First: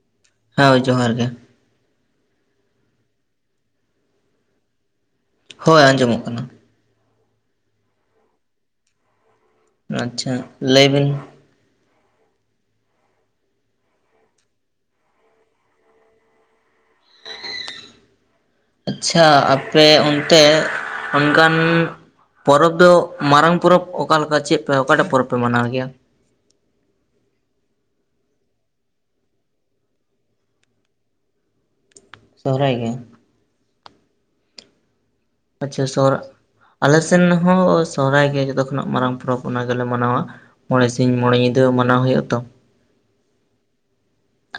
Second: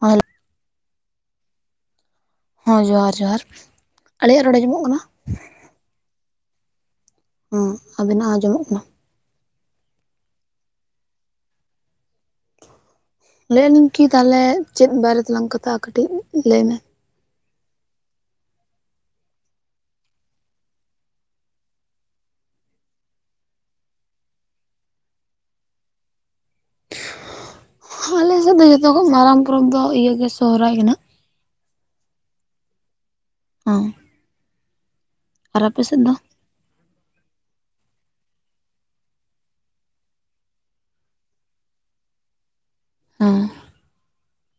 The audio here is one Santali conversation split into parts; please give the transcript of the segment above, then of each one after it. ᱟᱞ ᱦᱳᱭ ᱡᱚᱦᱟᱨ ᱜᱮ ᱦᱮ ᱡᱚᱦᱟᱨ ᱡᱚᱦᱟᱨ ᱟᱞᱮᱭᱟᱜ ᱨᱚᱲ ᱟᱡᱚᱢᱚᱜ ᱠᱟᱱᱟ ᱦᱳᱭ ᱟᱸᱡᱚᱢᱚᱜ ᱠᱟᱱᱟ ᱦᱩᱸ ᱟᱵᱮᱱᱟᱜ ᱟᱸᱡᱚᱢᱚᱜ ᱠᱟᱱᱟ ᱟᱪᱷᱟ ᱞᱟᱹᱭ ᱵᱤᱱ᱾ ᱞᱟᱹᱭᱮᱫ ᱞᱤᱧ ᱠᱤ ᱛᱟᱦᱚᱞᱮ ᱪᱮᱫ ᱵᱟᱨᱮ ᱛᱮᱞᱟᱝ ᱠᱟᱛᱷᱟᱼᱟ ᱠᱟᱹᱴᱤᱡ ᱞᱟᱹᱭ ᱢᱮ᱾ ᱟᱪᱪᱷᱟ ᱟᱯᱮ ᱚᱱᱛᱮ ᱚᱱᱠᱟᱱ ᱯᱚᱨᱚᱵᱽ ᱫᱚ ᱢᱟᱨᱟᱝ ᱯᱚᱨᱚᱵᱽ ᱚᱠᱟᱮ ᱞᱮᱠᱟ ᱪᱮᱫ ᱯᱮ ᱚᱠᱟᱴᱟᱜ ᱯᱚᱨᱚᱵᱽ ᱯᱮ ᱢᱟᱱᱟᱣ ᱜᱮᱭᱟ? ᱟᱞᱮᱥᱮᱫ ᱫᱚ ᱡᱚᱛᱚ ᱠᱷᱚᱱ ᱢᱟᱨᱟᱝ ᱯᱚᱨᱚᱵᱽ ᱫᱚ ᱤᱭᱟᱹ ᱜᱮ ᱥᱚᱦᱚᱨᱟᱭ ᱠᱟᱱᱟ᱾ ᱥᱚᱦᱚᱨᱟᱭ ᱜᱮ᱾ ᱚ ᱟᱪᱪᱷᱟ ᱥᱚᱦᱨᱟᱭ ᱟᱞᱮ ᱥᱮᱱ ᱦᱚᱸ ᱥᱚᱦᱚᱨᱟᱭ ᱜᱮ ᱡᱚᱛᱚ ᱠᱷᱚᱱᱟᱜ ᱢᱟᱨᱟᱝ ᱯᱚᱨᱚᱵᱽ ᱚᱱᱟ ᱜᱮᱞᱮ ᱢᱟᱱᱟᱣᱟ᱾ ᱢᱚᱬᱮ ᱥᱤᱧ ᱢᱚᱬᱮ ᱧᱤᱫᱟᱹ ᱢᱟᱱᱟᱣ ᱦᱩᱭᱩᱜᱼᱟ ᱛᱚ᱾ ᱚᱸ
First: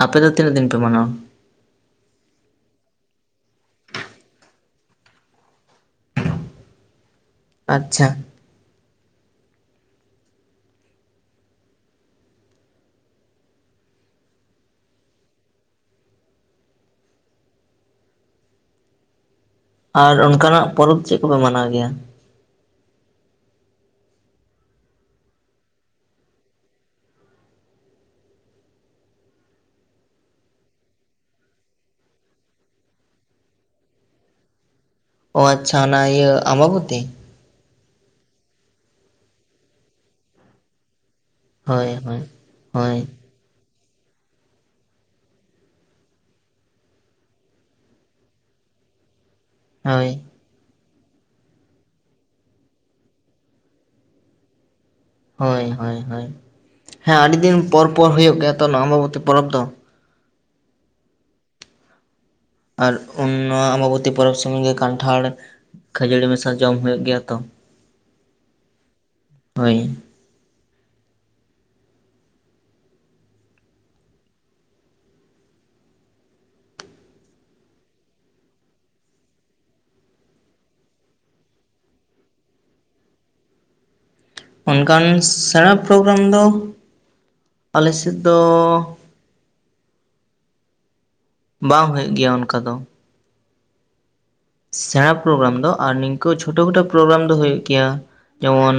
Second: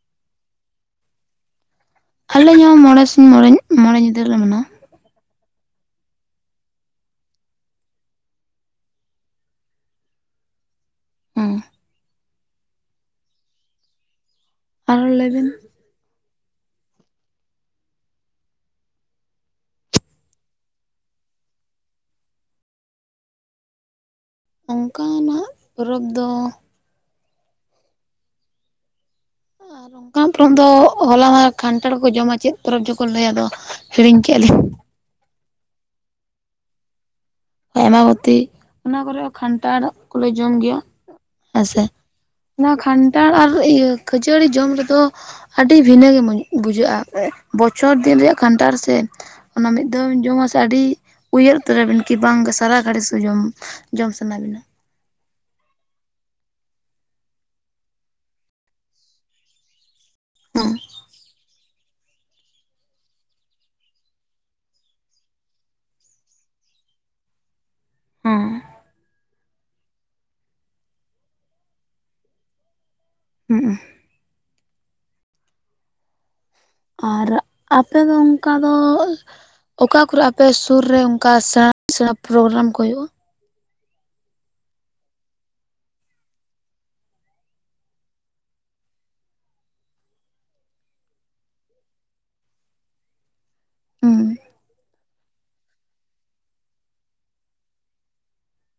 ᱟᱯᱮ ᱫᱚ ᱛᱤᱱᱟᱹᱜ ᱫᱤᱱ ᱯᱮ ᱢᱟᱱᱟᱣᱟ? ᱟᱞᱮᱧ ᱦᱚᱸ ᱢᱚᱬᱮ ᱥᱤᱧ ᱢᱚᱬᱮ ᱢᱚᱬᱮ ᱧᱤᱫᱟᱹ ᱞᱮ ᱢᱟᱱᱟᱣᱟ᱾ ᱟᱪᱪᱷᱟ ᱦᱮᱸ ᱟᱨᱚ ᱞᱟᱹᱭᱵᱤᱱ᱾ ᱟᱨ ᱚᱱᱠᱟᱱᱟᱜ ᱯᱚᱨᱚᱵᱽ ᱪᱮᱫ ᱠᱚᱯᱮ ᱢᱟᱱᱟᱣ ᱜᱮᱭᱟ? ᱚᱱᱠᱟᱱᱟᱜ ᱯᱚᱨᱚᱵᱽ ᱫᱚ ᱚᱱᱠᱟ ᱯᱚᱨᱚᱵᱽ ᱫᱚ ᱦᱚᱞᱟ ᱢᱟ ᱠᱟᱱᱴᱷᱟᱲ ᱠᱚ ᱡᱚᱢᱟ ᱪᱮᱫ ᱯᱚᱨᱚᱵᱽ ᱡᱠᱚ ᱞᱟᱹᱭᱟᱫᱚ᱾ ᱦᱤᱲᱤᱧ ᱠᱮᱜᱞᱤ ᱚ ᱟᱪᱪᱷᱟ ᱚᱱᱟ ᱤᱭᱟᱹ ᱟᱢᱵᱟᱵᱚᱛᱤ᱾ ᱟᱭᱢᱟᱵᱚᱛᱤ, ᱚᱱᱟ ᱠᱚᱨᱮ ᱦᱚᱸ ᱠᱷᱟᱱᱴᱟᱲ ᱠᱚᱞᱮ ᱡᱚᱢ ᱜᱮᱭᱟ᱾ ᱦᱮᱥᱮ? ᱦᱳᱭ ᱦᱳᱭ ᱱᱚᱣᱟ ᱦᱳᱭ ᱠᱷᱟᱱᱴᱟᱲ ᱟᱨ ᱟᱹᱭᱟᱹ ᱠᱷᱟᱹᱡᱟᱹᱲᱤ ᱡᱚᱢ ᱨᱮᱫᱚ ᱟᱹᱰᱤ ᱵᱷᱤᱱᱟᱹ ᱜᱮ ᱢᱟᱹᱧ ᱵᱩᱡᱷᱟᱹᱜᱼᱟ, ᱮ ᱵᱚᱪᱷᱚᱨ ᱫᱤᱱ ᱨᱮᱭᱟᱜ ᱠᱟᱱᱴᱟᱲ ᱥᱮ᱾ ᱚᱱᱟ ᱢᱤᱫ ᱦᱳᱭ ᱫᱷᱟᱹᱣᱮᱢ ᱡᱚᱢᱟ ᱥᱮ ᱟᱹᱰᱤ ᱩᱭᱦᱟᱹᱨ ᱩᱛᱟᱹᱨᱟᱵᱤᱱ᱾ ᱠᱤ ᱵᱟᱝ ᱜᱮ ᱥᱟᱨᱟ ᱜᱷᱟᱹᱲᱤ ᱥᱮ ᱡᱚᱢ, ᱡᱚᱢ ᱥᱟᱱᱟ ᱵᱤᱱᱟ᱾ ᱦᱳᱭ, ᱦᱳᱭ, ᱦᱳᱭ, ᱦᱮᱸ ᱟᱹᱰᱤᱫᱤᱱ ᱯᱚᱨ ᱯᱚᱨ ᱦᱳᱭᱳᱜ ᱜᱮᱭᱟ ᱛᱚ ᱱᱚᱣᱟ ᱟᱢᱵᱟᱵᱚᱛᱤ ᱯᱚᱨᱚᱵᱽ ᱫᱚ᱾ ᱦᱩᱸ᱾ ᱟᱨ ᱩᱱ ᱱᱚᱣᱟ ᱟᱢᱵᱟᱵᱚᱛᱤ ᱯᱚᱨᱚᱵᱽ ᱥᱩᱢᱩᱝ ᱜᱮ ᱠᱟᱱᱴᱷᱟᱲ, ᱠᱷᱟᱹᱡᱟᱹᱲᱤ ᱢᱮᱥᱟ ᱡᱚᱢ ᱦᱩᱭᱩᱜ ᱜᱮᱭᱟ ᱛᱚ᱾ ᱚᱸ᱾ ᱦᱳᱭ᱾ ᱩᱸ-ᱩᱸ᱾ ᱟᱨ ᱟᱯᱮ ᱫᱚ ᱚᱝᱠᱟ ᱫᱚ? ᱚᱠᱟ ᱠᱚᱨᱮ ᱟᱯᱮ ᱥᱩᱨ ᱨᱮ ᱚᱝᱠᱟ ᱥᱮᱬᱟ ᱥᱮᱬᱟ ᱯᱨᱳᱜᱨᱟᱢ ᱠᱚ ᱦᱩᱭᱩᱜᱼᱟ? ᱚᱱᱠᱟᱱ ᱥᱮᱬᱟ ᱯᱨᱳᱜᱨᱟᱢ ᱫᱚ ᱟᱞᱮ ᱥᱮᱫ ᱫᱚ ᱵᱟᱝ ᱦᱳᱭᱳᱜ ᱜᱮᱭᱟ ᱚᱱᱠᱟ ᱫᱚ᱾ ᱦᱩᱸ ᱥᱮᱸᱬᱟ ᱯᱨᱳᱜᱨᱟᱢ ᱫᱚ, ᱟᱨ ᱱᱤᱝᱠᱟᱹ ᱪᱷᱳᱴᱳ ᱠᱷᱳᱴᱳ ᱯᱨᱳᱜᱨᱟᱢ ᱫᱚ ᱦᱩᱭᱩᱜ ᱜᱮᱭᱟ᱾ ᱡᱮᱢᱚᱱ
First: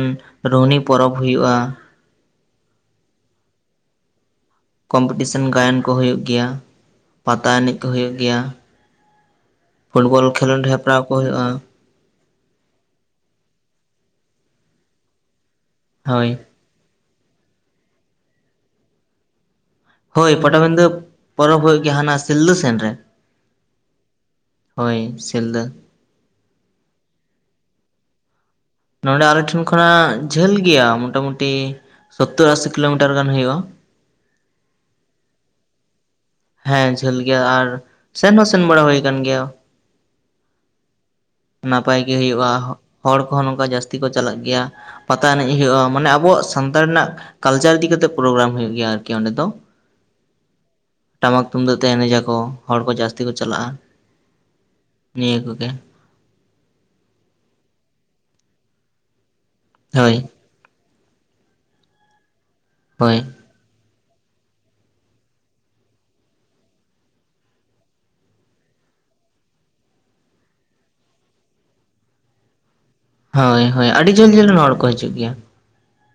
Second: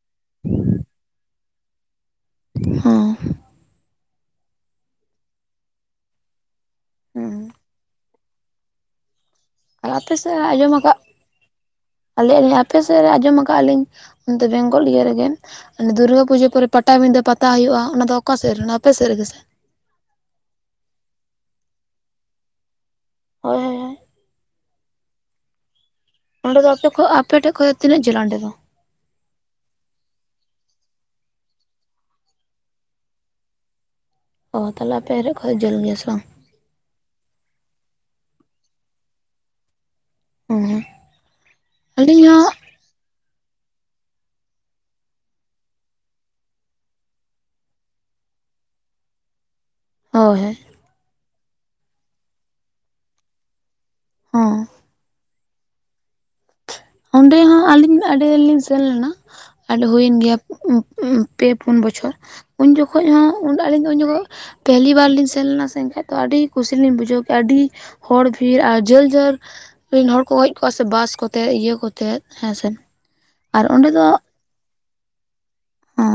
ᱨᱩᱦᱱᱤ ᱯᱚᱨᱚᱵᱽ ᱦᱩᱭᱩᱜᱼᱟ ᱦᱚᱸ ᱠᱚᱢᱯᱤᱴᱤᱥᱮᱱ ᱜᱟᱭᱟᱱ ᱠᱚ ᱦᱩᱭᱩᱜ ᱜᱮᱭᱟ ᱯᱟᱛᱟ ᱦᱮᱸ ᱮᱱᱮᱡ ᱠᱚ ᱦᱩᱭᱩᱜ ᱜᱮᱭᱟ ᱟᱨ ᱟᱯᱮ ᱯᱷᱩᱴᱵᱚᱞ ᱥᱮᱫ ᱠᱷᱮᱞᱳᱸᱰ ᱟᱸᱡᱚᱢ ᱟᱠᱟᱫ ᱦᱮᱯᱨᱟᱣ ᱠᱚ ᱦᱩᱭᱩᱜᱼᱟ ᱟᱞᱮᱭᱟᱜ ᱟᱹᱞᱤᱧ ᱟᱯᱮ ᱥᱮᱫ ᱨᱮ ᱟᱸᱡᱚᱢᱟ ᱠᱟᱜᱼᱟ ᱞᱤᱧ ᱚᱱᱛᱮ ᱵᱮᱝᱜᱚᱞ ᱤᱭᱟᱹ ᱨᱮᱜᱮ ᱫᱩᱨᱜᱟᱹ ᱦᱳᱭ ᱯᱩᱡᱟᱹ ᱯᱚᱨᱮ ᱯᱟᱴᱟᱵᱤᱫᱟᱹ ᱯᱟᱛᱟ ᱦᱩᱭᱩᱜᱼᱟ ᱚᱱᱟ ᱫᱚ ᱚᱠᱟ ᱥᱮᱜ ᱨᱮ ᱟᱯᱮ ᱥᱮᱜ ᱨᱮᱜᱮ ᱥᱮ ᱦᱳᱭ ᱯᱟᱴᱟᱵᱤᱱᱫᱷᱟᱹ ᱯᱚᱨᱚᱵᱽ ᱦᱩᱭᱩᱜ ᱜᱮᱭᱟ ᱦᱟᱱᱟ ᱥᱤᱞᱫᱟᱹ ᱥᱮᱱ ᱨᱮ [unintelligible] ᱦᱳᱭ ᱥᱤᱞᱫᱟᱹ ᱚᱸᱰᱮ ᱫᱚ ᱟᱯᱮ ᱠᱷᱚ ᱟᱯᱮᱴᱷᱮᱡ ᱠᱷᱚᱱᱚᱡ ᱛᱤᱱᱟᱹᱜ ᱡᱷᱟᱹᱞᱼᱟ ᱚᱸᱰᱮ ᱫᱚ ᱱᱚᱸᱰᱮ ᱟᱞᱮᱴᱷᱮᱱ ᱠᱷᱚᱱᱟᱜ ᱡᱷᱟᱹᱞ ᱜᱮᱭᱟ ᱢᱚᱴᱟᱢᱩᱴᱤ ᱥᱳᱛᱛᱳᱨ ᱟᱥᱤ ᱠᱤᱞᱳᱢᱤᱴᱟᱨ ᱜᱟᱱ ᱦᱳᱭᱳᱼᱟ᱾ ᱚ ᱛᱟᱦᱞᱮ ᱟᱯᱮ ᱦᱟᱨᱤᱡ ᱠᱷᱚᱡ ᱡᱷᱟᱹᱞ ᱜᱮᱭᱟ ᱥᱮ ᱵᱟᱝ? ᱦᱮᱸ ᱡᱷᱟᱹᱞ ᱜᱮᱭᱟ ᱟᱨ ᱥᱮᱱ ᱦᱚᱸ ᱥᱮᱱ ᱵᱟᱲᱟ ᱦᱩᱭ ᱠᱟᱱ ᱜᱮᱭᱟ ᱦᱩᱸ ᱦᱩᱸ ᱱᱟᱯᱟᱭ ᱜᱮ ᱟᱹᱞᱤᱧ ᱦᱩᱭᱩᱜᱼᱟ ᱦᱚᱲ ᱠᱚᱦᱚᱸ ᱱᱚᱝᱠᱟ ᱡᱟᱹᱥᱛᱤ ᱠᱚ ᱪᱟᱞᱟᱜ ᱜᱮᱭᱟ ᱯᱟᱛᱟ ᱮᱱᱮᱡ ᱦᱩᱭᱩᱜᱼᱟ ᱢᱟᱱᱮ ᱟᱵᱚᱣᱟᱜ ᱥᱟᱱᱛᱟᱲ ᱨᱮᱱᱟᱜ ᱠᱟᱞᱪᱟᱨ ᱤᱫᱤ ᱠᱟᱛᱮᱜ ᱯᱨᱳᱜᱨᱟᱢ ᱦᱩᱭᱩᱜ ᱜᱮᱭᱟ ᱟᱨᱠᱤ ᱚᱸᱰᱮ ᱫᱚ ᱦᱳᱭ ᱦᱳᱭ ᱴᱟᱢᱟᱠ ᱛᱩᱢᱫᱟᱹᱜ ᱛᱮ ᱮᱱᱮᱡᱟᱠᱚ ᱦᱚᱲ ᱠᱚ ᱡᱟᱹᱥᱛᱤ ᱠᱚ ᱪᱟᱞᱟᱜᱼᱟ, ᱦᱚᱸ ᱱᱤᱭᱟᱹ ᱠᱚᱜᱮ ᱚᱸᱰᱮ ᱦᱚᱸ ᱟᱹᱞᱤᱧ ᱟᱹᱰᱤ ᱫᱤᱱ ᱞᱤᱧ ᱥᱮᱱ ᱞᱮᱱᱟ ᱟᱹᱰᱚ ᱦᱩᱭᱮᱱ ᱦᱳᱭ ᱜᱮᱭᱟ ᱯᱮ ᱯᱩᱱ ᱵᱚᱪᱷᱚᱨ ᱩᱱ ᱡᱚᱠᱷᱚᱜ ᱦᱳᱭ ᱦᱚᱸ ᱟᱹᱞᱤᱧ ᱫᱚ ᱩᱱ ᱡᱚᱠᱷᱚᱡ ᱯᱮᱦᱞᱤ ᱵᱟᱨ ᱞᱤᱧ ᱥᱮᱱ ᱞᱮᱱᱟ ᱥᱮ ᱮᱱᱠᱷᱟᱡ ᱫᱚ ᱟᱹᱰᱤ ᱠᱩᱥᱤ ᱞᱤᱧ ᱵᱩᱡᱷᱟᱹᱣ ᱠᱮᱜ ᱟ ᱟᱹᱰᱤ ᱦᱚᱲ ᱵᱷᱤᱲ ᱟᱨ ᱡᱷᱟᱹᱞ ᱡᱷᱟᱹᱞ ᱨᱤᱱ ᱦᱚᱲ ᱠᱚ ᱜᱮᱡ ᱠᱚᱜᱼᱟ ᱥᱮ ᱵᱟᱥ ᱠᱚᱛᱮ ᱤᱭᱟᱹ ᱠᱚ ᱛᱮᱫ ᱦᱮᱸ ᱥᱮ ᱦᱳᱭ ᱦᱳᱭ ᱟᱹᱰᱤ ᱡᱷᱟᱹᱞ ᱡᱷᱟᱹᱞ ᱨᱮᱱ ᱦᱚᱲ ᱠᱚ ᱦᱤᱡᱩᱜ ᱜᱮᱭᱟ ᱦᱚᱸ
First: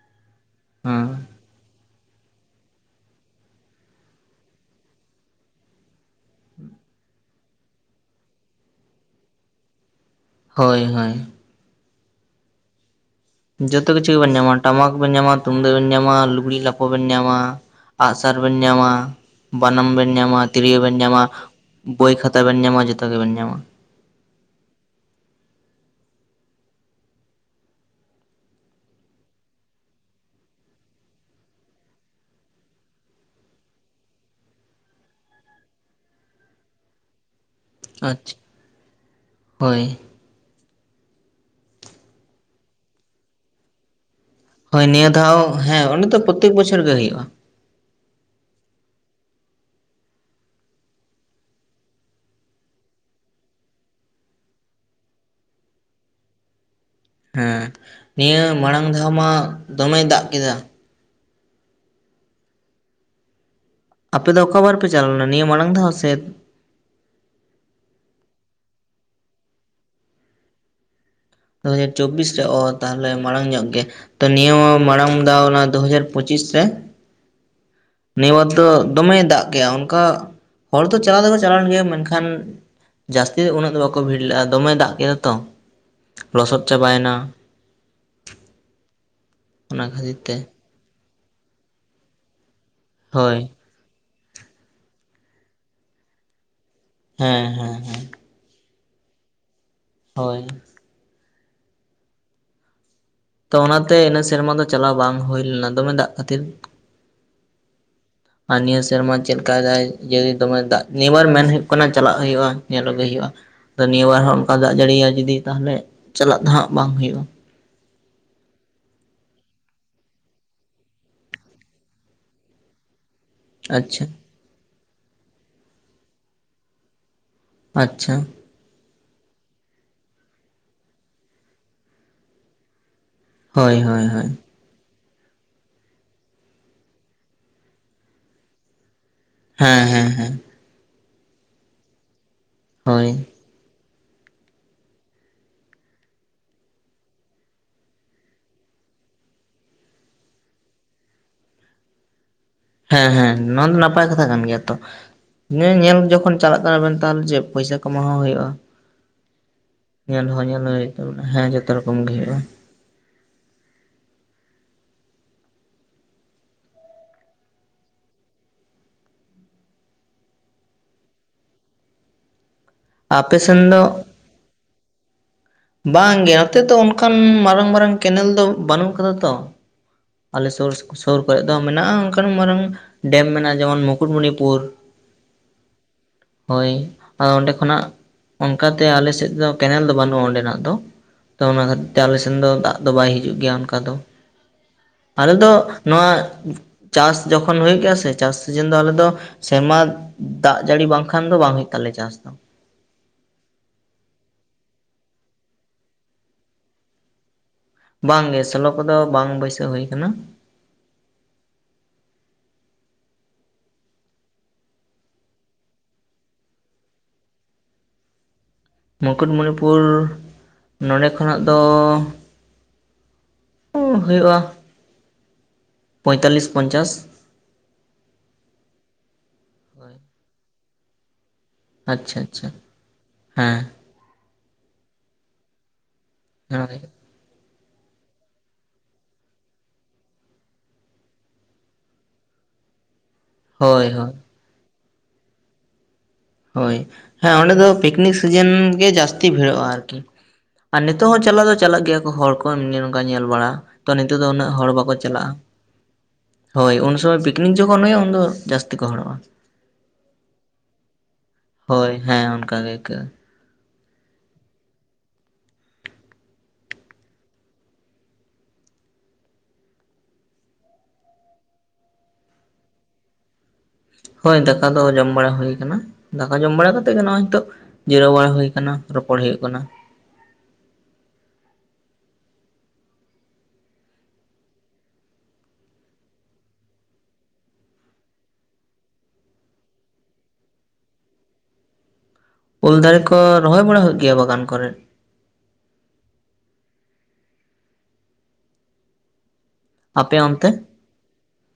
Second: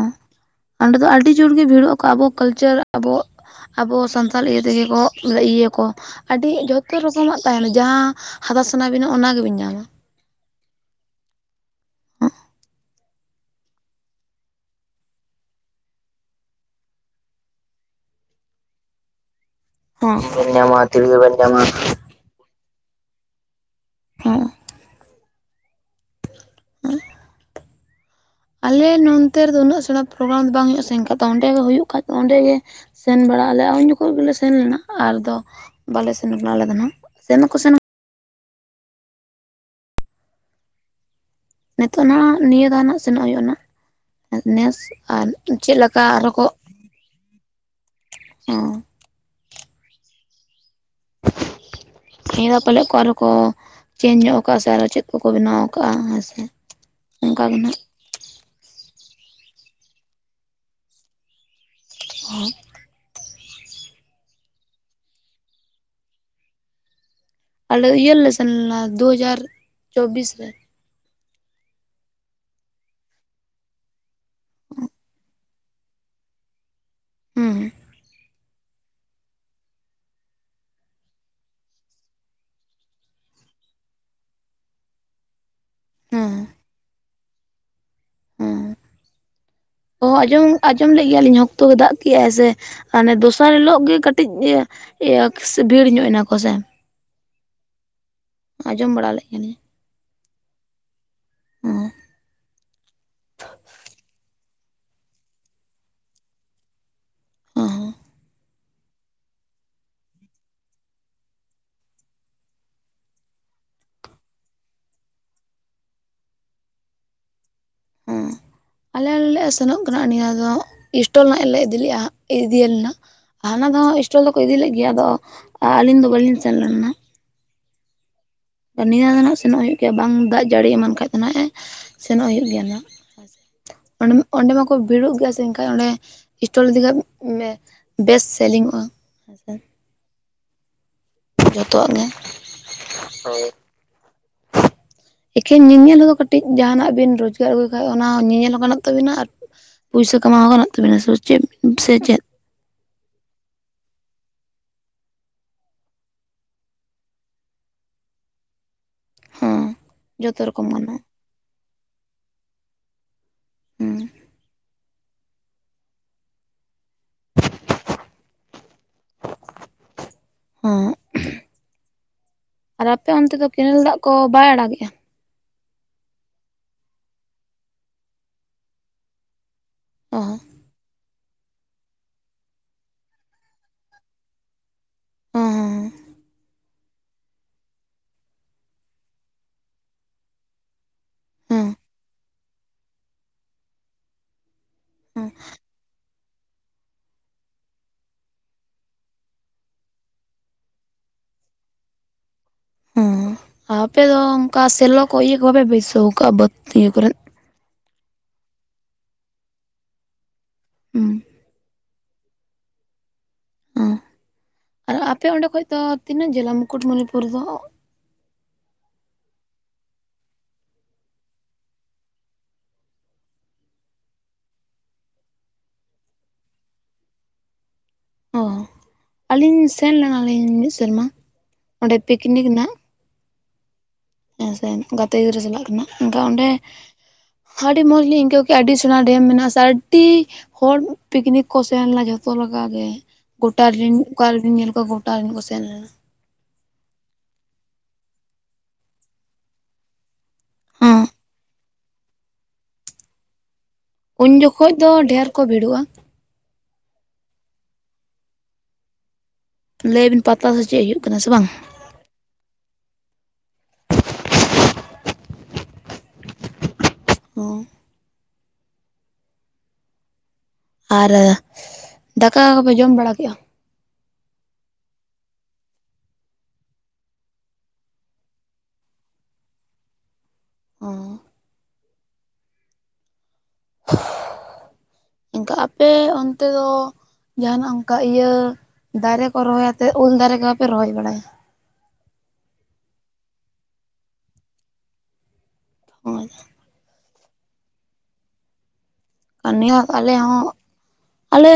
ᱚᱸᱰᱮ ᱦᱮᱸ ᱫᱚ ᱟᱹᱰᱤ ᱡᱳᱨᱜᱮ ᱵᱷᱤᱲᱚᱜ ᱟᱠᱚ ᱟᱵᱚ ᱠᱟᱞᱪᱟᱨ ᱟᱵᱚᱣᱟᱜ ᱟᱵᱚ ᱥᱟᱱᱛᱟᱞ ᱤᱭᱟᱹ ᱛᱮᱜᱮ ᱠᱚ ᱤᱭᱟᱹᱭ ᱟᱠᱚ ᱟᱹᱰᱤ ᱡᱷᱚᱛᱚ ᱨᱚᱠᱚᱢᱟᱜ ᱛᱟᱦᱮᱸᱱᱟ ᱡᱟᱦᱟᱸ ᱦᱟᱛᱟᱣ ᱥᱟᱱᱟ ᱵᱤᱱᱟ ᱚᱱᱟ ᱜᱮᱵᱤᱱ ᱧᱟᱢᱟ ᱦᱳᱭ ᱦᱳᱭ ᱡᱚᱛᱚ ᱠᱤᱪᱷᱩ ᱜᱮᱵᱮᱱ ᱧᱟᱢᱟ ᱴᱟᱢᱟᱠ ᱵᱮᱱ ᱧᱟᱢᱟ ᱛᱩᱢᱫᱟᱜ ᱵᱮᱱ ᱧᱟᱢᱟ ᱞᱩᱜᱽᱲᱤ ᱞᱟᱯᱚ ᱵᱮᱱ ᱧᱟᱢᱟ ᱟᱜᱼᱥᱟᱨ ᱵᱮᱱ ᱧᱟᱢᱟ ᱵᱟᱱᱟᱢ ᱵᱮᱱ ᱧᱟᱢᱟ ᱛᱤᱨᱭᱳ ᱵᱮᱱ ᱧᱟᱢᱟ ᱵᱳᱭ ᱠᱷᱟ- ᱛᱟ ᱵᱮᱱ ᱧᱟᱢᱟ ᱡᱚᱛᱚ ᱜᱮᱵᱮᱱ ᱧᱟᱢᱟ ᱦᱚᱸ [unintelligible] ᱟᱞᱮ ᱱᱚᱱᱛᱮ ᱨᱮᱫᱚ ᱩᱱᱟᱹᱜ ᱥᱮᱬᱟ ᱯᱨᱳᱜᱨᱟᱢ ᱫᱚ ᱵᱟᱝ ᱦᱩᱭᱩᱜᱼᱟ ᱥᱮ ᱚᱱᱠᱟ ᱚᱸᱰᱮ ᱜᱮ ᱦᱩᱭᱩᱜ ᱠᱷᱟᱱ ᱚᱸᱰᱮ ᱜᱮ ᱥᱮᱱ ᱵᱟᱲᱟᱜ ᱟᱞᱮ ᱩᱱ ᱡᱚᱠᱷᱚᱡ ᱜᱮᱞᱮ ᱥᱮᱱ ᱞᱮᱱᱟ ᱟᱨᱫᱚ ᱵᱟᱞᱮ ᱥᱮᱱ ᱠᱟᱲᱟᱼᱟ ᱟᱞᱮ ᱫᱚ ᱱᱦᱟᱜ ᱥᱮᱱ ᱫᱚᱠᱚ ᱥᱮᱱ ᱟᱪᱪᱷᱟ ᱦᱳᱭ ᱱᱤᱛᱚᱜ ᱦᱟᱜ ᱱᱤᱭᱟᱹ ᱫᱷᱟᱣ ᱱᱟᱜ ᱥᱮᱱᱚᱜ ᱦᱩᱭᱩᱜᱼᱟ ᱟᱹᱱᱦᱟᱜ ᱱᱮᱥ ᱦᱳᱭ ᱱᱤᱭᱟᱹ ᱟᱨ ᱫᱷᱟᱣ ᱪᱮᱫ ᱦᱮᱸ ᱞᱮᱠᱟ ᱚᱸᱰᱮ ᱫᱚ ᱟᱨᱦᱚᱸ ᱠᱚ ᱯᱨᱚᱛᱮᱠ ᱵᱚᱪᱷᱚᱨ ᱜᱮ ᱦᱩᱭᱩᱜᱼᱟ ᱚ [inaudible] ᱱᱤᱭᱟᱹ ᱫᱷᱟᱣ ᱯᱟᱞᱮᱜ ᱠᱚ ᱟᱨᱦᱚᱸ ᱠᱚ ᱪᱮᱧᱡᱽ ᱧᱚᱜ ᱟᱠᱟᱜ ᱥᱮ ᱟᱨᱚ ᱪᱮᱫ ᱠᱚ ᱠᱚ ᱵᱮᱱᱟᱣ ᱠᱟᱼᱟ ᱦᱮᱸ ᱥᱮ ᱦᱮᱸ ᱱᱤᱭᱟᱹ ᱢᱟᱲᱟᱝ ᱫᱷᱟᱣ ᱢᱟ ᱫᱚᱢᱮᱭ ᱫᱟᱜ ᱠᱮᱫᱟ [unintelligible] ᱟᱯᱮ ᱫᱚ ᱚᱠᱟ ᱵᱟᱨ ᱯᱮ ᱪᱟᱞᱟᱣ ᱞᱮᱱᱟ ᱱᱤᱭᱟᱹ ᱢᱟᱲᱟᱝ ᱫᱷᱟᱣ ᱥᱮᱫ ᱟᱞᱮ ᱤᱭᱟᱹ ᱨᱮ ᱞᱮ ᱥᱮᱱ ᱞᱮᱱᱟ ᱫᱩᱦᱟᱡᱟᱨ ᱪᱚᱵᱵᱤᱥ ᱨᱮ ᱫᱩ ᱦᱟᱡᱟᱨ ᱪᱚᱵᱽᱵᱤᱥ ᱨᱮ ᱚ ᱛᱟᱦᱚᱞᱮ ᱢᱟᱲᱟᱝ ᱧᱚᱜ ᱜᱮ ᱛᱚ ᱱᱤᱭᱟᱹ ᱢᱟᱲᱟᱝ ᱫᱷᱟᱣ ᱚᱱᱟ ᱫᱩᱦᱟᱡᱟᱨ ᱯᱚᱸᱪᱤᱥ ᱨᱮ ᱦᱩᱸ ᱱᱤᱭᱟᱹ ᱵᱟᱨ ᱫᱚ ᱫᱚᱢᱮ ᱫᱟᱜ ᱠᱮᱜᱼᱟ ᱚᱱᱠᱟ ᱦᱚᱲ ᱫᱚ ᱪᱟᱞᱟᱣ ᱫᱚᱠᱚ ᱪᱟᱞᱟᱣ ᱮᱱ ᱜᱮᱭᱟ ᱢᱮᱱᱠᱷᱟᱱ ᱡᱟᱹᱥᱛᱤ ᱫᱚ ᱩᱱᱟᱹᱜ ᱫᱚ ᱵᱟᱠᱚ ᱵᱷᱤᱲ ᱞᱟᱜᱼᱟ ᱫᱚᱢᱮ ᱫᱟᱜ ᱠᱮᱫᱟ ᱛᱚ ᱦᱩᱸ ᱞᱚᱥᱚᱫ ᱪᱟᱵᱟᱭ ᱮᱱᱟ ᱦᱩᱸ ᱚᱱᱟ ᱚ ᱠᱷᱟᱹᱛᱤᱨ ᱛᱮ ᱟᱸᱡᱚᱢ ᱟᱸᱡᱚᱢ ᱞᱮᱫ ᱜᱮᱭᱟᱞᱤᱧ ᱦᱚᱠᱛᱚ ᱫᱟᱜ ᱠᱮᱜᱼᱟᱭ ᱥᱮ ᱦᱟᱱᱮ ᱦᱳᱭ ᱫᱚᱥᱟᱨ ᱦᱤᱞᱳᱜ ᱜᱮ ᱠᱟᱹ- -ᱴᱤᱡ ᱤᱭᱟᱹ ᱠᱥ ᱵᱷᱤᱲ ᱧᱚᱜ ᱮᱱᱟᱠᱚ ᱥᱮ ᱦᱮᱸ ᱦᱮᱸ ᱦᱮᱸ ᱟᱸᱡᱚᱢ ᱵᱟᱲᱟ ᱞᱮᱫ ᱠᱟ. ᱱᱤᱧ ᱦᱳᱭ ᱦᱮᱸ ᱛᱚ ᱚᱱᱟᱛᱮ ᱤᱱᱟᱹ ᱥᱮᱨᱢᱟ ᱫᱚ ᱪᱟᱞᱟᱣ ᱵᱟᱝ ᱦᱩᱭ ᱞᱮᱱᱟ ᱫᱚᱢᱮ ᱫᱟᱜ ᱠᱷᱟᱹᱛᱤᱨ᱾ ᱦᱮᱸ ᱟᱨ ᱱᱤᱭᱟᱹ ᱥᱮᱨᱢᱟ ᱪᱮᱫᱠ ᱫᱟᱭ ᱡᱤ ᱫᱚᱢᱮ ᱫᱟᱜ ᱱᱤᱭᱟᱹᱵᱟᱨ ᱢᱮᱱ ᱦᱩᱭᱩᱜ ᱠᱟᱱᱟ ᱪᱟᱞᱟᱜ ᱦᱩᱭᱩᱜᱼᱟ ᱧᱮᱞ ᱟᱹᱜᱮ ᱦᱩᱭᱩᱜᱼᱟ᱾ ᱱᱤᱭᱟᱹ ᱵᱟᱨ ᱦᱚᱸ ᱚᱱᱠᱟ ᱫᱟᱜ ᱡᱟᱹᱲᱤᱭᱤᱭᱟ ᱡᱩᱫᱤ ᱛᱟᱦᱚᱞᱮ ᱪᱟᱞᱟᱜ ᱫᱚ ᱦᱟᱜ ᱵᱟᱝ ᱦᱩᱭᱩᱜᱼᱟ᱾ ᱦᱮᱸ ᱟᱞᱮ ᱞᱮ ᱥᱮᱱᱚᱜ ᱠᱟᱱᱟ ᱱᱤᱭᱟᱹ ᱫᱚ ᱤᱥᱴᱚᱞ ᱱᱟᱜ ᱞᱮ ᱤᱫᱤ ᱞᱮᱼᱟ ᱤᱫᱤ ᱭᱟᱞᱮᱱᱟ᱾ ᱦᱟᱱᱟ ᱫᱷᱟᱣ ᱦᱚᱸ ᱟᱪᱪᱷᱟ ᱤᱥᱴᱚᱞ ᱫᱚᱠᱚ ᱤᱫᱤ ᱞᱮᱫ ᱜᱮᱭᱟ ᱟᱫᱚ ᱟᱹᱞᱤᱧ ᱫᱚ ᱵᱟᱞᱤᱧ ᱥᱮᱱ ᱞᱮᱱᱟ᱾ ᱟᱪᱪᱷᱟ ᱱᱤᱭᱟᱹ ᱫᱚ ᱱᱟᱜ ᱥᱮᱱᱚᱜ ᱦᱩᱭᱩᱜ ᱜᱮᱭᱟ ᱵᱟᱝ ᱫᱟᱜ ᱡᱟᱹᱲᱤ ᱮᱢᱟᱱ ᱠᱷᱟᱡ ᱫᱚ ᱦᱟᱜ ᱮ ᱥᱮᱱᱚᱜ ᱦᱩᱭᱩᱜ ᱜᱮᱭᱟ ᱱᱟᱜ᱾ ᱦᱳᱭ ᱚ ᱦᱳᱭ ᱦᱳᱭ ᱚᱸᱰᱮ ᱢᱟᱠᱼᱼ ᱠᱷᱩᱵ ᱵᱷᱤᱲᱚᱜ ᱜᱮᱭᱟ ᱥᱮ ᱮᱱᱠᱟᱱᱡ ᱚᱸᱰᱮ ᱤᱥᱴᱚᱞ ᱤᱫᱤ ᱠᱟᱜ ᱢᱮ ᱵᱮᱥ ᱥᱮᱞᱤᱝ ᱚᱜᱼᱟ᱾ ᱦᱮᱸ ᱦᱮᱸ ᱦᱮᱸ ᱡᱚᱛᱚᱣᱟᱜ ᱜᱮ ᱦᱳᱭ ᱮᱠᱷᱮᱱ ᱧᱮᱧᱮᱞ ᱦᱚᱸᱫᱚ ᱠᱟᱹᱴᱤᱡ ᱡᱟᱦᱟᱱᱟᱜ ᱵᱮᱱ ᱨᱳᱡᱽᱜᱟᱨ ᱟᱹᱜᱩᱭ ᱠᱷᱟᱡ ᱚᱱᱟ ᱧᱮᱧᱮᱞ ᱦᱚᱸ ᱜᱟᱱᱚᱜ ᱛᱟᱹᱵᱤᱱᱟ ᱟᱨ ᱯᱩᱭᱥᱟ ᱠᱟᱢᱟᱣ ᱜᱟᱱᱚᱜ ᱛᱟᱵᱤᱱᱟ ᱥᱮ ᱪᱮᱫ ᱥᱮ ᱪᱮᱫ? ᱦᱮᱸ ᱦᱮᱸ ᱱᱚᱣᱟ ᱫᱚ ᱱᱟᱯᱟᱭ ᱠᱟᱛᱷᱟ ᱠᱟᱱ ᱜᱮᱭᱟ ᱛᱚ᱾ ᱧᱮ ᱧᱮᱞ ᱡᱚᱠᱷᱚᱱ ᱪᱟᱞᱟᱜ ᱠᱟᱱᱟ ᱵᱮᱱ ᱛᱟᱦᱞᱮ ᱡᱮ ᱯᱚᱭᱥᱟ ᱠᱟᱢᱟᱣ ᱦᱚᱸ ᱦᱩᱭᱩᱜᱼᱟ᱾ ᱦᱮᱸ ᱧᱮᱞ ᱡᱚᱛᱚ ᱦᱚᱸ ᱧᱮᱞ ᱨᱚᱠᱚᱢ ᱦᱚᱸ ᱦᱩᱭᱩᱜ ᱜᱟᱱᱚᱜᱼᱟ ᱛᱟᱵᱚᱱᱟ ᱦᱮᱸ ᱡᱷᱚᱛᱚ ᱨᱚᱠᱚᱢ ᱜᱮ ᱦᱩᱭᱩᱜᱼᱟ᱾ ᱦᱩᱸ ᱟᱨ ᱟᱯᱮ ᱚᱱᱛᱮ ᱫᱚ ᱠᱮᱱᱮᱞ ᱫᱟᱜ ᱠᱚ ᱠᱚ ᱵᱟᱭ ᱟᱲᱟᱜᱮᱜᱼᱟ ᱵᱟᱝ ᱜᱮ ᱱᱚᱛᱮ ᱫᱚ ᱚᱱᱠᱟᱱ ᱢᱟᱨᱟᱝ ᱢᱟᱨᱟᱝ ᱠᱮᱱᱮᱞ ᱫᱚ ᱵᱟᱹᱱᱩᱜ ᱟᱠᱟᱫᱟ ᱛᱚ᱾ ᱚ ᱟᱞᱮ ᱥᱩᱨ ᱥᱩᱨ ᱠᱚᱨᱮ ᱫᱚ ᱢᱮᱱᱟᱜᱼᱟ ᱚᱱᱠᱟᱱ ᱢᱟᱨᱟᱝ ᱰᱮᱢ ᱢᱮᱱᱟᱜᱼᱟ ᱡᱮᱢᱚᱱ ᱢᱩᱠᱩᱴᱢᱩᱱᱤᱯᱩᱨ᱾ ᱦᱚᱸ ᱦᱳᱭ ᱚᱸᱰᱮ ᱠᱷᱚᱱᱟᱜ ᱚᱱᱠᱟᱛᱮ ᱟᱞᱮ ᱥᱮᱫ ᱫᱚ ᱠᱮᱱᱮᱞ ᱫᱚ ᱵᱟᱹᱱᱩᱜᱼᱟ ᱚᱸᱰᱮᱱᱟᱜ ᱫᱚ ᱛᱚ ᱚᱱᱟ ᱦᱚᱸ ᱠᱷᱟᱨᱮ ᱛᱮ ᱟᱞᱮᱥᱱ ᱫᱚ ᱫᱟᱜ ᱫᱚ ᱵᱟᱭ ᱦᱤᱡᱩᱜ ᱜᱮᱭᱟ ᱚᱱᱠᱟ ᱫᱚ᱾ ᱦᱚᱸ ᱟᱞᱮᱚ ᱫᱚ ᱱᱚᱣᱟ ᱪᱟᱥ ᱡᱚᱠᱷᱚᱱ ᱦᱤᱡᱩᱜ ᱜᱮᱭᱟ ᱥᱮ ᱪᱟᱥ ᱥᱤᱡᱮᱱ ᱫᱚ ᱟᱞᱮᱫᱚ ᱾ ᱥᱮᱨᱢᱟ ᱫᱟᱜ ᱡᱟᱹᱲᱤ ᱵᱟᱝᱠᱷᱟᱱ ᱫᱚ ᱵᱟᱝ ᱦᱩᱭᱩᱜ ᱛᱟᱞᱮᱭᱟ ᱪᱟᱥ ᱫᱚ᱾ ᱦᱩᱸ ᱟᱯᱮᱫᱚ ᱚᱱᱠᱟ ᱥᱮᱞᱚ ᱠᱚ ᱤᱭᱟᱹ ᱠᱚ ᱵᱟᱯᱮ ᱵᱟᱹᱭᱥᱟᱹᱣ ᱠᱟᱜᱼᱟ ᱵᱟᱹᱫᱽ ᱤᱭᱟᱹ ᱠᱚᱨᱮ? ᱵᱟᱝ ᱜᱮ ᱥᱞᱳ ᱠᱚᱫᱚ ᱵᱟᱝ ᱵᱟᱹᱭᱥᱟᱹᱣ ᱦᱩᱭ ᱟᱠᱟᱱᱟ᱾ ᱦᱩᱸ ᱦᱚᱸ ᱟᱨ ᱟᱯᱮ ᱚᱸᱰᱮ ᱠᱷᱚᱡ ᱫᱚ ᱛᱤᱱᱟᱹᱜ ᱡᱷᱟᱹᱞ-ᱟ ᱢᱩᱠᱩᱴᱢᱩᱱᱤᱯᱩᱨ ᱫᱚ? ᱢᱩᱠᱩᱴᱢᱩᱱᱤᱯᱩᱨ ᱱᱚᱰᱮ ᱠᱷᱚᱱᱟᱜ ᱫᱚ ᱚ ᱦᱩᱭᱩᱜᱼᱟ ᱯᱚᱸᱭᱛᱟᱞᱞᱤᱥ ᱯᱚᱧᱪᱟᱥ ᱚ ᱟᱹᱞᱤᱧ ᱥᱮᱱ ᱞᱮᱱᱟᱞᱤᱧ ᱢᱤᱫ ᱥᱮᱨᱢᱟ ᱚᱸᱰᱮ ᱟᱪᱪᱷᱟ ᱯᱤᱠᱱᱤᱠ ᱟᱪᱪᱷᱟ ᱱᱟᱦᱟᱜ ᱦᱮᱸ ᱦᱮᱸ ᱥᱮ ᱜᱟᱛᱮ ᱜᱤᱫᱽᱨᱟᱹ ᱥᱟᱞᱟᱜ ᱠᱟᱱᱟ ᱮᱱᱠᱷᱟᱱ ᱚᱸᱰᱮ ᱦᱳᱭ ᱟᱹᱰᱤ ᱢᱚᱸᱡᱽᱞᱤᱧ ᱟᱹᱭᱠᱟᱹᱣ ᱠᱮᱫ ᱟᱹᱰᱤ ᱥᱚᱱᱟ ᱰᱮᱢ ᱢᱮᱱᱟᱜᱼᱟ ᱥᱮ ᱟᱹᱰᱤ ᱦᱚᱲ ᱯᱤᱠᱱᱤᱠ ᱠᱚ ᱥᱮᱱᱞᱮᱱᱟ ᱡᱷᱚᱛᱚ ᱞᱮᱠᱟ ᱜᱮ᱾ ᱜᱚᱴᱟ ᱦᱳᱭ ᱨᱮᱱ ᱦᱳᱭ ᱚᱠᱟ ᱨᱮᱵᱮᱱ ᱧᱮᱞ ᱠᱚᱣᱟ ᱜᱚᱴᱟ ᱨᱮᱱ ᱠᱚ ᱥᱮᱱ ᱞᱮᱱᱟ᱾ ᱦᱳᱭ ᱦᱮᱸ ᱚᱸᱰᱮ ᱫᱚ ᱯᱤᱠᱱᱤᱠ ᱥᱤᱡᱮᱱ ᱜᱮ ᱡᱟᱹᱥᱛᱤ ᱵᱷᱤᱲᱚᱜᱼᱟ ᱟᱨᱠᱤ᱾ ᱟᱨ ᱱᱤᱛᱚᱜ ᱦᱚᱸ ᱪᱟᱞᱟᱣ ᱫᱚ ᱪᱟᱞᱟᱜ ᱜᱮᱭᱟ ᱠᱚ ᱦᱚᱲ ᱠᱚ ᱮᱢᱱᱤ ᱱᱚᱝᱠᱟ ᱧᱮᱞ ᱵᱟᱲᱟ᱾ ᱛᱚ ᱱᱤᱛᱚᱜ ᱫᱚ ᱩᱱ ᱩᱱᱟᱹᱜ ᱦᱚᱲ ᱡᱚᱠᱷᱚᱡ ᱫᱚ ᱵᱟᱠᱚ ᱰᱷᱮᱨ ᱪᱟᱞᱟᱜᱼᱟ᱾ ᱠᱚ ᱵᱷᱤᱲᱚᱜᱼᱟ ᱦᱳᱭ ᱩᱱ ᱥᱚᱢᱚᱭ ᱯᱤᱠᱱᱤᱠ ᱡᱚᱠᱷᱚᱱ ᱦᱩᱭᱩᱜ-ᱟ ᱩᱱ ᱫᱚ ᱡᱟᱹᱥᱛᱤ ᱠᱚ ᱦᱚᱲᱚᱜᱼᱟ᱾ ᱞᱟᱹᱭᱵᱤᱱ ᱯᱟᱛᱟ ᱥᱮ ᱪᱮᱫ ᱦᱩᱭᱩᱜ ᱠᱟᱱᱟ ᱥᱮ ᱵᱟᱝ? ᱦᱳᱭ ᱦᱮᱸ ᱚᱱᱠᱟ ᱜᱮ ᱟᱹᱭᱠᱟᱹᱜ ᱟ ᱾ ᱚ ᱟᱨ ᱫᱟᱠᱟ ᱠᱚᱯᱮ ᱡᱚᱢ ᱵᱟᱲᱟ ᱠᱮᱜ-ᱟ? ᱦᱳᱭ ᱫᱟᱠᱟ ᱫᱚ ᱡᱚᱢ ᱵᱟᱲᱟ ᱦᱩᱭ ᱠᱟᱱᱟ᱾ ᱫᱟᱠᱟ ᱡᱚᱢ ᱵᱟᱲᱟ ᱠᱟᱛᱮᱜ ᱜᱮ ᱱᱚᱜ-ᱚᱭ ᱦᱤᱛᱳᱜ ᱡᱤᱨᱟᱹᱣ ᱵᱟᱲᱟ ᱦᱩᱭ ᱟᱠᱟᱱᱟ ᱨᱚᱯᱚᱲ ᱦᱩᱭᱩᱜ ᱠᱟᱱᱟ᱾ ᱚ ᱚᱝᱠᱟ ᱟᱯᱮ ᱚᱱᱛᱮ ᱫᱚ ᱡᱟᱦᱟᱱᱟᱜ ᱚᱝᱠᱟ ᱤᱭᱟᱹ ᱫᱟᱨᱮ ᱠᱚ ᱨᱚᱦᱚᱭ ᱟᱛᱮᱜ ᱩᱞ ᱫᱟᱨᱮ ᱠᱚ ᱵᱟᱯᱮ ᱨᱚᱦᱚᱭ ᱵᱟᱲᱟᱭᱟ? ᱩᱞ ᱫᱟᱨᱮ ᱠᱚ ᱨᱚᱦᱚᱭ ᱵᱟᱲᱟ ᱦᱩᱭᱩᱜ ᱜᱮᱭᱟ ᱵᱟᱜᱟᱱ ᱠᱚᱨᱮ᱾ ᱚ ᱟᱫᱟ ᱟᱱᱤ ᱦᱚᱸ ᱟᱞᱮ ᱟᱯᱮ ᱦᱚᱸ ᱚᱱᱛᱮ ᱟᱞᱮ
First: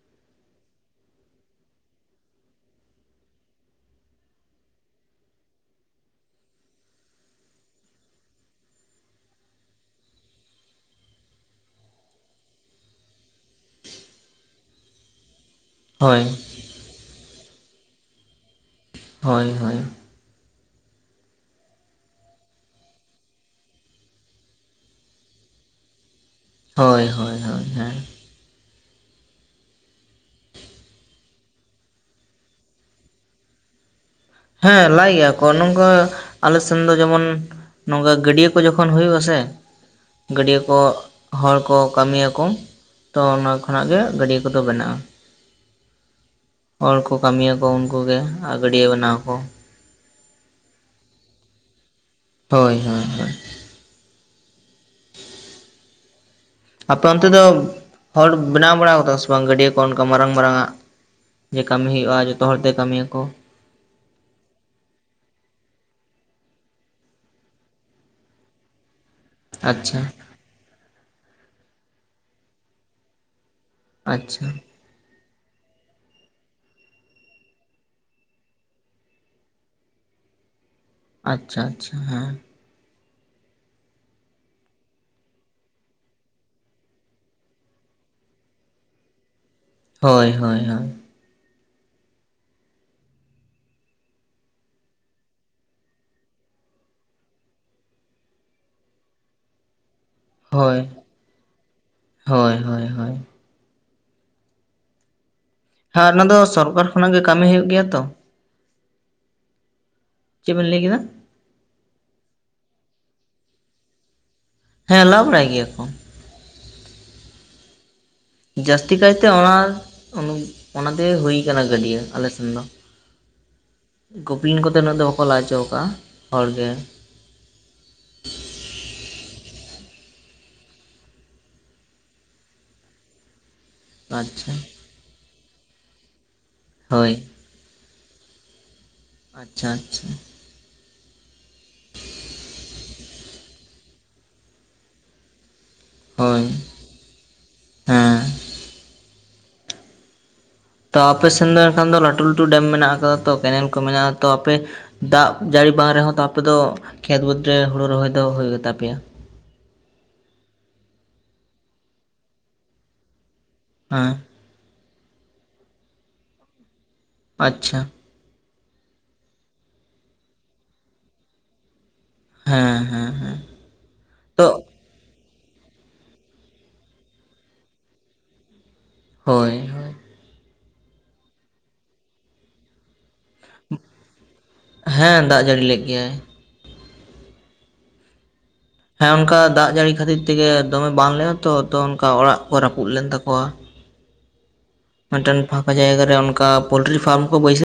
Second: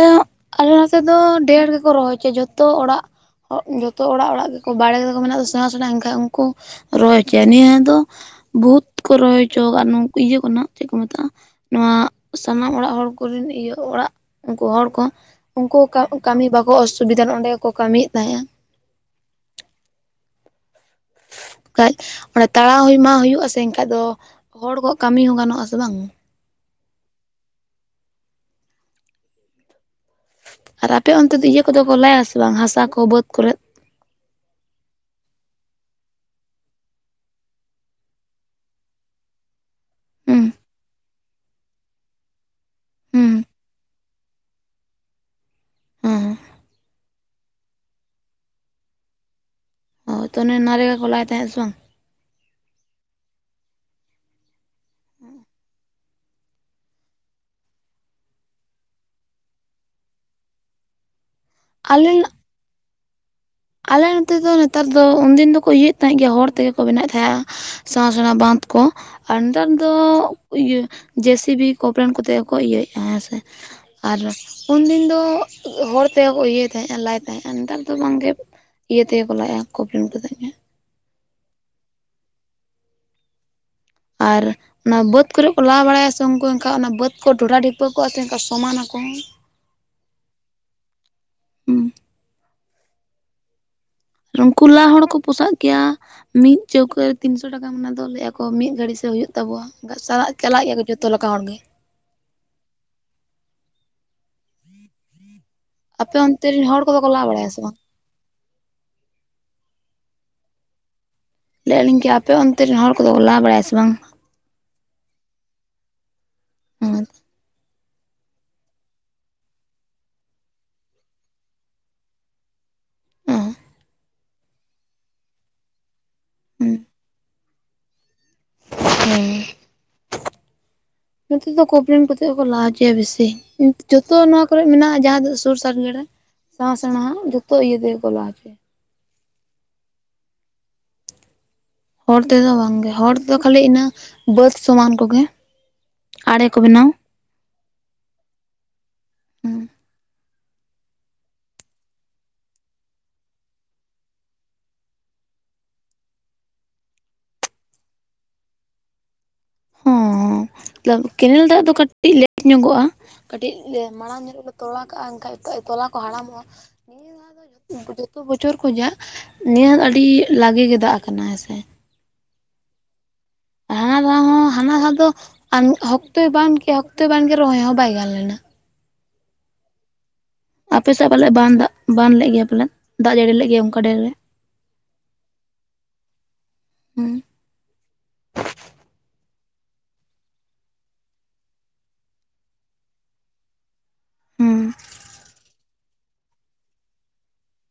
ᱟᱞᱮ ᱱᱚᱛᱮ ᱫᱚ ᱰᱷᱮᱨ ᱜᱮᱠᱚ ᱨᱚᱦᱚᱭ ᱚᱪᱚ ᱡᱚᱛᱚ ᱚᱲᱟᱜ ᱡᱚᱛᱚ ᱚᱲᱟᱜ ᱚᱲᱟᱜ ᱜᱮᱠᱚ ᱵᱟᱲᱮ ᱨᱮᱠᱚ ᱠᱚ ᱢᱮᱱᱟᱜ ᱫᱚ ᱥᱮᱬᱟ ᱥᱮᱬᱟ ᱮᱱᱠᱷᱟᱡ ᱩᱝᱠᱩ ᱨᱚᱦᱚᱭ ᱦᱚᱪᱚᱭᱟ ᱱᱤᱭᱟᱹ ᱫᱚ ᱵᱩᱦᱩᱛ ᱠᱚ ᱨᱚᱦᱚᱭ ᱦᱚᱪᱚ ᱟᱠᱟᱫ-ᱟ ᱤᱭᱟᱹ ᱠᱚᱨᱮᱱᱟᱜ ᱪᱮᱫ ᱠᱚ ᱢᱮᱛᱟᱜ-ᱟ ᱱᱚᱣᱟ ᱥᱟᱱᱟᱢ ᱚᱲᱟᱜ ᱦᱚᱲ ᱠᱚᱨᱮᱱ ᱤᱭᱟᱹ ᱚᱲᱟᱜ ᱩᱱᱠᱩ ᱦᱚᱲ ᱠᱚ ᱩᱱᱠᱩ ᱦᱳᱭ ᱠᱟᱹᱢᱤ ᱵᱟᱠᱚ ᱚᱥᱩᱵᱤᱫᱟ ᱚᱸᱰᱮ ᱜᱮ ᱠᱚ ᱠᱟᱹᱢᱤᱭᱮᱫ ᱛᱟᱦᱮᱸᱜ-ᱟ ᱦᱳᱭ ᱦᱳᱭ ᱠᱷᱟᱡ ᱚᱱᱟ ᱛᱟᱲᱟᱣ ᱦᱩᱭᱢᱟ ᱦᱩᱭᱩᱜ-ᱟ ᱥᱮ ᱮᱱᱠᱷᱟᱡ ᱫᱚ ᱦᱚᱲ ᱠᱚᱣᱟᱜ ᱠᱟᱹᱢᱤ ᱦᱚᱸ ᱜᱟᱱᱚᱜ-ᱟ ᱥᱮ ᱵᱟᱝ? ᱦᱳᱭ ᱦᱳᱭ ᱦᱳᱭ ᱦᱮᱸ [inaudible] ᱟᱨ ᱟᱯᱮ ᱚᱱᱛᱮ ᱫᱚ ᱤᱭᱟᱹ ᱠᱚᱫᱚ ᱠᱚ ᱞᱟᱭᱟ ᱥᱮ ᱵᱟᱝ ᱦᱟᱥᱟ ᱠᱚ ᱵᱟᱹᱫᱽ ᱠᱚᱨᱮᱜ? ᱦᱮᱸ ᱞᱟᱭ ᱜᱮᱭᱟ ᱠᱚ ᱱᱚᱝᱠᱟ ᱟᱞᱮ ᱥᱮᱱ ᱫᱚ ᱡᱮᱢᱚᱱ ᱱᱚᱝᱠᱟ ᱜᱟᱹᱰᱭᱟᱹ ᱠᱚ ᱡᱚᱠᱷᱚᱱ ᱦᱩᱭᱩᱜ-ᱟᱥᱮ ᱦᱩᱸ ᱜᱟᱹᱰᱭᱟᱹ ᱠᱚ ᱦᱚᱲ ᱠᱚ ᱠᱟᱹᱢᱤᱭᱟᱠᱚ ᱛᱚ ᱦᱩᱸ ᱚᱱᱟ ᱠᱷᱚᱱᱟᱜ ᱜᱮ ᱜᱟᱹᱰᱭᱟᱹ ᱠᱚᱫᱚ ᱵᱮᱱᱟᱜ-ᱟ᱾ ᱦᱮᱸ ᱦᱚᱲ ᱠᱚ ᱠᱟᱹᱢᱤᱭᱟᱠᱚ ᱩᱱᱠᱩ ᱜᱮ ᱟᱨ ᱜᱟᱹᱰᱭᱟᱹ ᱵᱮᱱᱟᱣᱟ ᱠᱚ᱾ ᱦᱳ ᱛᱚ ᱚᱱᱮ ᱚᱱᱟ ᱨᱮᱜᱟ ᱠᱚ ᱞᱟᱭ ᱛᱟᱦᱮᱸᱜ ᱟᱥᱮ ᱵᱟᱝ? ᱦᱳᱭ ᱦᱳᱭ ᱦᱳᱭ ᱦᱚᱜ-ᱚ ᱟᱯᱮ ᱚᱱᱛᱮ ᱫᱚ ᱦᱚᱲ ᱵᱮᱱᱟᱣ ᱵᱟᱲᱟᱣ ᱠᱟᱫᱟ ᱥᱮ ᱵᱟᱝ ᱜᱟᱹᱰᱭᱟᱹ ᱠᱚ ᱚᱝᱠᱟ ᱢᱟᱨᱟᱝ ᱢᱟᱨᱟᱝ ᱟᱜ? ᱡᱮ ᱠᱟᱹᱢᱤ ᱟᱞᱮ ᱦᱩᱭᱩᱜᱭ-ᱟ ᱡᱚᱛᱚ ᱦᱚᱲ ᱛᱮ ᱠᱟᱹᱢᱤᱭᱟ ᱟᱠᱚ᱾ ᱟᱞᱮ ᱱᱚᱛᱮ ᱫᱚ ᱱᱮᱛᱟᱨ ᱫᱚ ᱩᱱᱫᱤᱱ ᱫᱚᱠᱚ ᱤᱭᱟᱹᱭᱮᱫ ᱛᱟᱦᱮᱸ ᱜᱮᱭᱟ ᱦᱚᱲ ᱛᱮᱜᱮ ᱠᱚ ᱵᱮᱱᱟᱣᱮᱜ ᱛᱟᱦᱮᱸᱜ-ᱟ᱾ ᱥᱮᱬᱟ ᱥᱮᱬᱟ ᱵᱟᱸᱫᱷ ᱠᱚ᱾ ᱟᱨ ᱱᱮᱛᱟᱨ ᱫᱚ ᱟᱪᱪᱷᱟ ᱤᱭᱟᱹ ᱡᱮ ᱥᱤ ᱵᱤ ᱠᱚᱯᱞᱮᱱ ᱠᱚᱛᱮ ᱜᱮᱠᱚ ᱤᱭᱟᱹᱭᱮᱜ-ᱟ ᱦᱮᱸ ᱥᱮ᱾ ᱟᱨ ᱟᱪᱪᱷᱟ ᱩᱱᱫᱤᱱ ᱫᱚ ᱦᱚᱲ ᱛᱮᱜᱮ ᱠᱚ ᱤᱭᱟᱹᱭ ᱛᱟᱦᱮᱸᱜ-ᱟ ᱞᱟᱭ ᱛᱟᱦᱮᱸᱜ-ᱟ ᱱᱮᱛᱟᱨ ᱫᱚ ᱵᱟᱝᱜᱮ ᱤᱭᱟᱹ ᱛᱮᱜᱮ ᱠᱚ ᱞᱟᱭᱮᱜ-ᱟ ᱠᱚᱵᱞᱮᱢ ᱠᱚᱛᱮᱜ ᱜᱮ᱾ ᱟᱪᱪᱷᱟ ᱟᱪᱪᱷᱟ ᱦᱮᱸ ᱟᱨ ᱚᱱᱟ ᱵᱟᱹᱫᱽ ᱠᱚᱨᱮ ᱠᱚ ᱞᱟ ᱵᱟᱲᱟᱭᱟ ᱥᱮ ᱩᱝᱠᱩ ᱮᱱᱠᱷᱟ ᱚᱱᱟ ᱵᱟᱹᱫᱽ ᱠᱚ ᱰᱷᱚᱰᱰᱟ ᱰᱷᱤᱯᱟᱹ ᱠᱚᱜ ᱟᱛᱮ ᱚᱝᱠᱟ ᱥᱚᱢᱟᱱᱟᱠᱚ᱾ ᱦᱳᱭ ᱦᱳᱭ ᱦᱳᱭ ᱩᱱᱠᱩ ᱞᱟ ᱦᱚᱲ ᱠᱚ ᱯᱚᱥᱟᱜ ᱠᱮᱭᱟ ᱢᱤᱫ ᱪᱟᱹᱣᱠᱟᱹ ᱨᱮ ᱛᱤᱱᱥᱚ ᱴᱟᱠ ᱫᱚᱢ ᱚᱱᱟ ᱫᱚ ᱞᱟᱹᱭᱟ ᱠᱚ ᱢᱤᱜ ᱜᱷᱟᱹᱲᱤ ᱥᱮ ᱦᱩᱭᱩᱜ ᱛᱟᱵᱚᱣᱟ ᱚᱝᱠᱟ ᱥᱟᱨᱟᱜ ᱪᱟᱞᱟᱜ ᱦᱳᱭ ᱜᱮᱭᱟ ᱠᱚ ᱡᱚᱛᱚ ᱞᱮᱠᱟ ᱦᱚᱲᱜ ᱜᱮ᱾ ᱦᱳᱭ ᱦᱳᱭ ᱦᱳᱭ ᱦᱟ ᱟᱯᱮ ᱚᱱᱟ ᱫᱚ ᱚᱱᱛᱮ ᱨᱮᱱ ᱥᱚᱨᱠᱟᱨ ᱦᱚᱲ ᱠᱚᱫᱚ ᱠᱚ ᱠᱷᱚᱱᱟᱜ ᱜᱮ ᱞᱟ ᱠᱟᱹᱢᱤ ᱵᱟᱲᱟᱭᱟ ᱥᱮ ᱦᱩᱭᱩᱜ ᱵᱟᱝ ᱜᱮᱭᱟ ᱛᱚ᱾ ᱪᱮᱜ ᱵᱮᱱ ᱞᱟᱹᱭ ᱠᱮᱫᱟ? ᱞᱟᱹᱭᱮᱜᱼᱟᱞᱤᱧ ᱠᱤ ᱟᱯᱮ ᱨᱮᱱ ᱦᱚᱲ ᱠᱚᱫᱚ ᱞᱟ ᱵᱟᱲᱟᱭᱟ ᱥᱮ ᱵᱟᱝ? ᱦᱮᱸ ᱞᱟ ᱵᱟᱲᱟᱭ ᱜᱮᱭᱟ ᱠᱚ᱾ ᱡᱟᱹᱥᱛᱤ ᱠᱟᱭᱛᱮ ᱚᱱᱟ ᱩᱱ ᱚᱱᱟᱛᱮ ᱜᱮ ᱦᱩᱭ ᱠᱟᱱᱟ ᱜᱟᱹᱰᱭᱟᱹ ᱟᱞᱮᱥᱮᱱ ᱫᱚ᱾ ᱚ ᱦᱚ ᱜᱳᱯᱞᱮᱱ ᱠᱚᱛᱮ ᱩᱱᱟᱹᱜ ᱫᱚ ᱵᱟᱠᱚ ᱞᱟ ᱚᱪᱚᱣ ᱠᱟᱜ-ᱟ ᱦᱚᱲ ᱜᱮ ᱦᱩᱸ ᱱᱚᱛᱮ ᱫᱚ ᱠᱚᱯᱞᱮᱢ ᱠᱚᱛᱮᱜ ᱜᱮ ᱠᱚ ᱞᱟ ᱦᱚᱪᱚᱭᱟ ᱵᱮᱥᱤ ᱡᱚᱛᱚ ᱱᱚᱣᱟ ᱟᱪᱪᱷᱟ ᱠᱚᱨᱮ ᱢᱮᱱᱟᱜᱼᱟ ᱡᱟᱦᱟᱸ ᱫᱚ ᱥᱩᱨ ᱥᱟᱸᱨᱜᱮᱲᱮ [inaudible] ᱦᱳᱭ ᱡᱩᱛᱚ ᱤᱭᱟᱹ ᱛᱮᱜᱮ ᱠᱚ ᱞᱟᱦᱚᱪᱚᱭᱟ ᱟᱪᱪᱷᱟ ᱟᱪᱪᱷᱟ ᱦᱚᱲ ᱛᱮᱫᱚ ᱵᱟᱝᱜᱮ ᱦᱚᱲ ᱛᱮᱫᱚ ᱠᱷᱟᱹᱞᱤ ᱤᱱᱟᱹ ᱵᱟᱹᱫ ᱥᱚᱢᱟᱱ ᱠᱚᱜᱮ ᱦᱳᱭ ᱟᱲᱮ ᱠᱚ ᱵᱮᱱᱟᱣ ᱦᱮᱸ [inaudible] ᱛᱚ ᱟᱯᱮ ᱥᱮᱱ ᱫᱚ ᱮᱰᱸᱮ ᱠᱷᱟᱱ ᱫᱚ ᱞᱟᱹᱴᱩ ᱞᱟᱹᱴᱩ ᱰᱮᱢ ᱢᱮᱱᱟᱜ ᱠᱟᱫᱟ ᱛᱚ ᱠᱮᱱᱮᱞ ᱠᱚ ᱢᱮᱱᱟᱜᱼᱟ ᱛᱚ ᱟᱯᱮ ᱫᱟᱜ ᱡᱟᱹᱲᱤ ᱵᱟᱝ ᱨᱮᱦᱚᱸ ᱛᱚ ᱟᱯᱮ ᱫᱚ ᱠᱷᱮᱛ ᱵᱟᱹᱫᱽ ᱨᱮ ᱦᱳᱲᱳ ᱨᱚᱦᱚᱭ ᱫᱚ ᱦᱳᱭᱳᱜ ᱜᱮᱛᱟ ᱯᱮᱭᱟ ᱦᱚᱸ ᱢᱚᱛᱞᱚᱵ ᱠᱮᱱᱮᱞ ᱫᱟᱜ ᱫᱚ ᱠᱟᱹᱴᱤᱡ ᱞᱮᱴ ᱧᱚᱜᱚᱜᱼᱟ ᱠᱟᱹᱴᱤᱡ ᱦᱮᱸ ᱢᱟᱲᱟᱝ ᱧᱚᱜ ᱛᱚᱲᱟ ᱠᱟᱜᱼᱟ ᱮᱱᱠᱷᱟᱡ ᱛᱚᱞᱟ ᱠᱚ ᱦᱟᱲᱟᱢᱚᱜᱼᱟ ᱟᱪᱪᱷᱟ ᱛᱳ ᱵᱚᱪᱷᱚᱨ ᱠᱷᱚᱡᱟᱜ ᱱᱤᱭᱟᱹ ᱟᱹᱰᱤ ᱞᱟᱜᱮ ᱜᱮ ᱫᱟᱜ ᱟᱠᱟᱱᱟ ᱦᱮᱸ ᱥᱮ᱾ ᱦᱮᱸ ᱦᱮᱸ ᱦᱮᱸ ᱦᱟᱱᱟ ᱫᱷᱟᱣ ᱛᱚ ᱦᱚᱸ ᱦᱟᱱᱟ ᱫᱷᱟᱣ ᱫᱚ ᱟᱱ ᱦᱚᱠᱛᱚᱭ ᱵᱟᱱ ᱠᱮᱭᱟ ᱦᱚᱠᱛᱚᱭ ᱵᱟᱝᱜᱮ ᱨᱚᱦᱚᱭ ᱦᱚᱸ ᱵᱟᱭ ᱜᱟᱱ ᱞᱮᱱᱟ᱾ ᱦᱳᱭ ᱦᱳᱭ ᱟᱯᱮᱥᱮᱫ ᱯᱟᱞᱮᱫ ᱵᱟᱱ ᱫᱟᱜ ᱵᱟᱱ ᱞᱮᱫ ᱜᱮᱭᱟ ᱯᱟᱞᱮᱱ ᱫᱟᱜ ᱡᱟᱹᱲᱤ ᱞᱮᱫ ᱜᱮᱭᱟ ᱚᱱᱠᱟ ᱰᱷᱮᱨ ᱨᱮ ᱦᱮᱸ ᱫᱟᱜ ᱡᱟᱹᱲᱤ ᱞᱮᱜ ᱜᱮᱭᱟᱭ ᱦᱩᱸ ᱦᱮᱸ ᱚᱱᱠᱟ ᱫᱟᱜ ᱡᱟᱹᱲᱤ ᱠᱷᱟᱹᱛᱤᱨ ᱛᱮᱜᱮ ᱫᱚᱢᱮ ᱵᱟᱱ ᱞᱮᱱᱟ ᱛᱚ ᱚᱱᱠᱟ ᱚᱲᱟᱜ ᱠᱚ ᱨᱟᱹᱯᱩᱫ ᱞᱮᱱ ᱛᱟᱠᱚᱣᱟ ᱦᱩᱸ ᱢᱤᱫᱴᱮᱱ ᱯᱷᱟᱸᱠᱟ ᱡᱟᱭᱜᱟ ᱨᱮ ᱚᱱᱠᱟ ᱯᱳᱞᱴᱨᱤ ᱯᱷᱟᱨᱢ ᱠᱚ ᱵᱟᱹᱭᱥᱟᱹ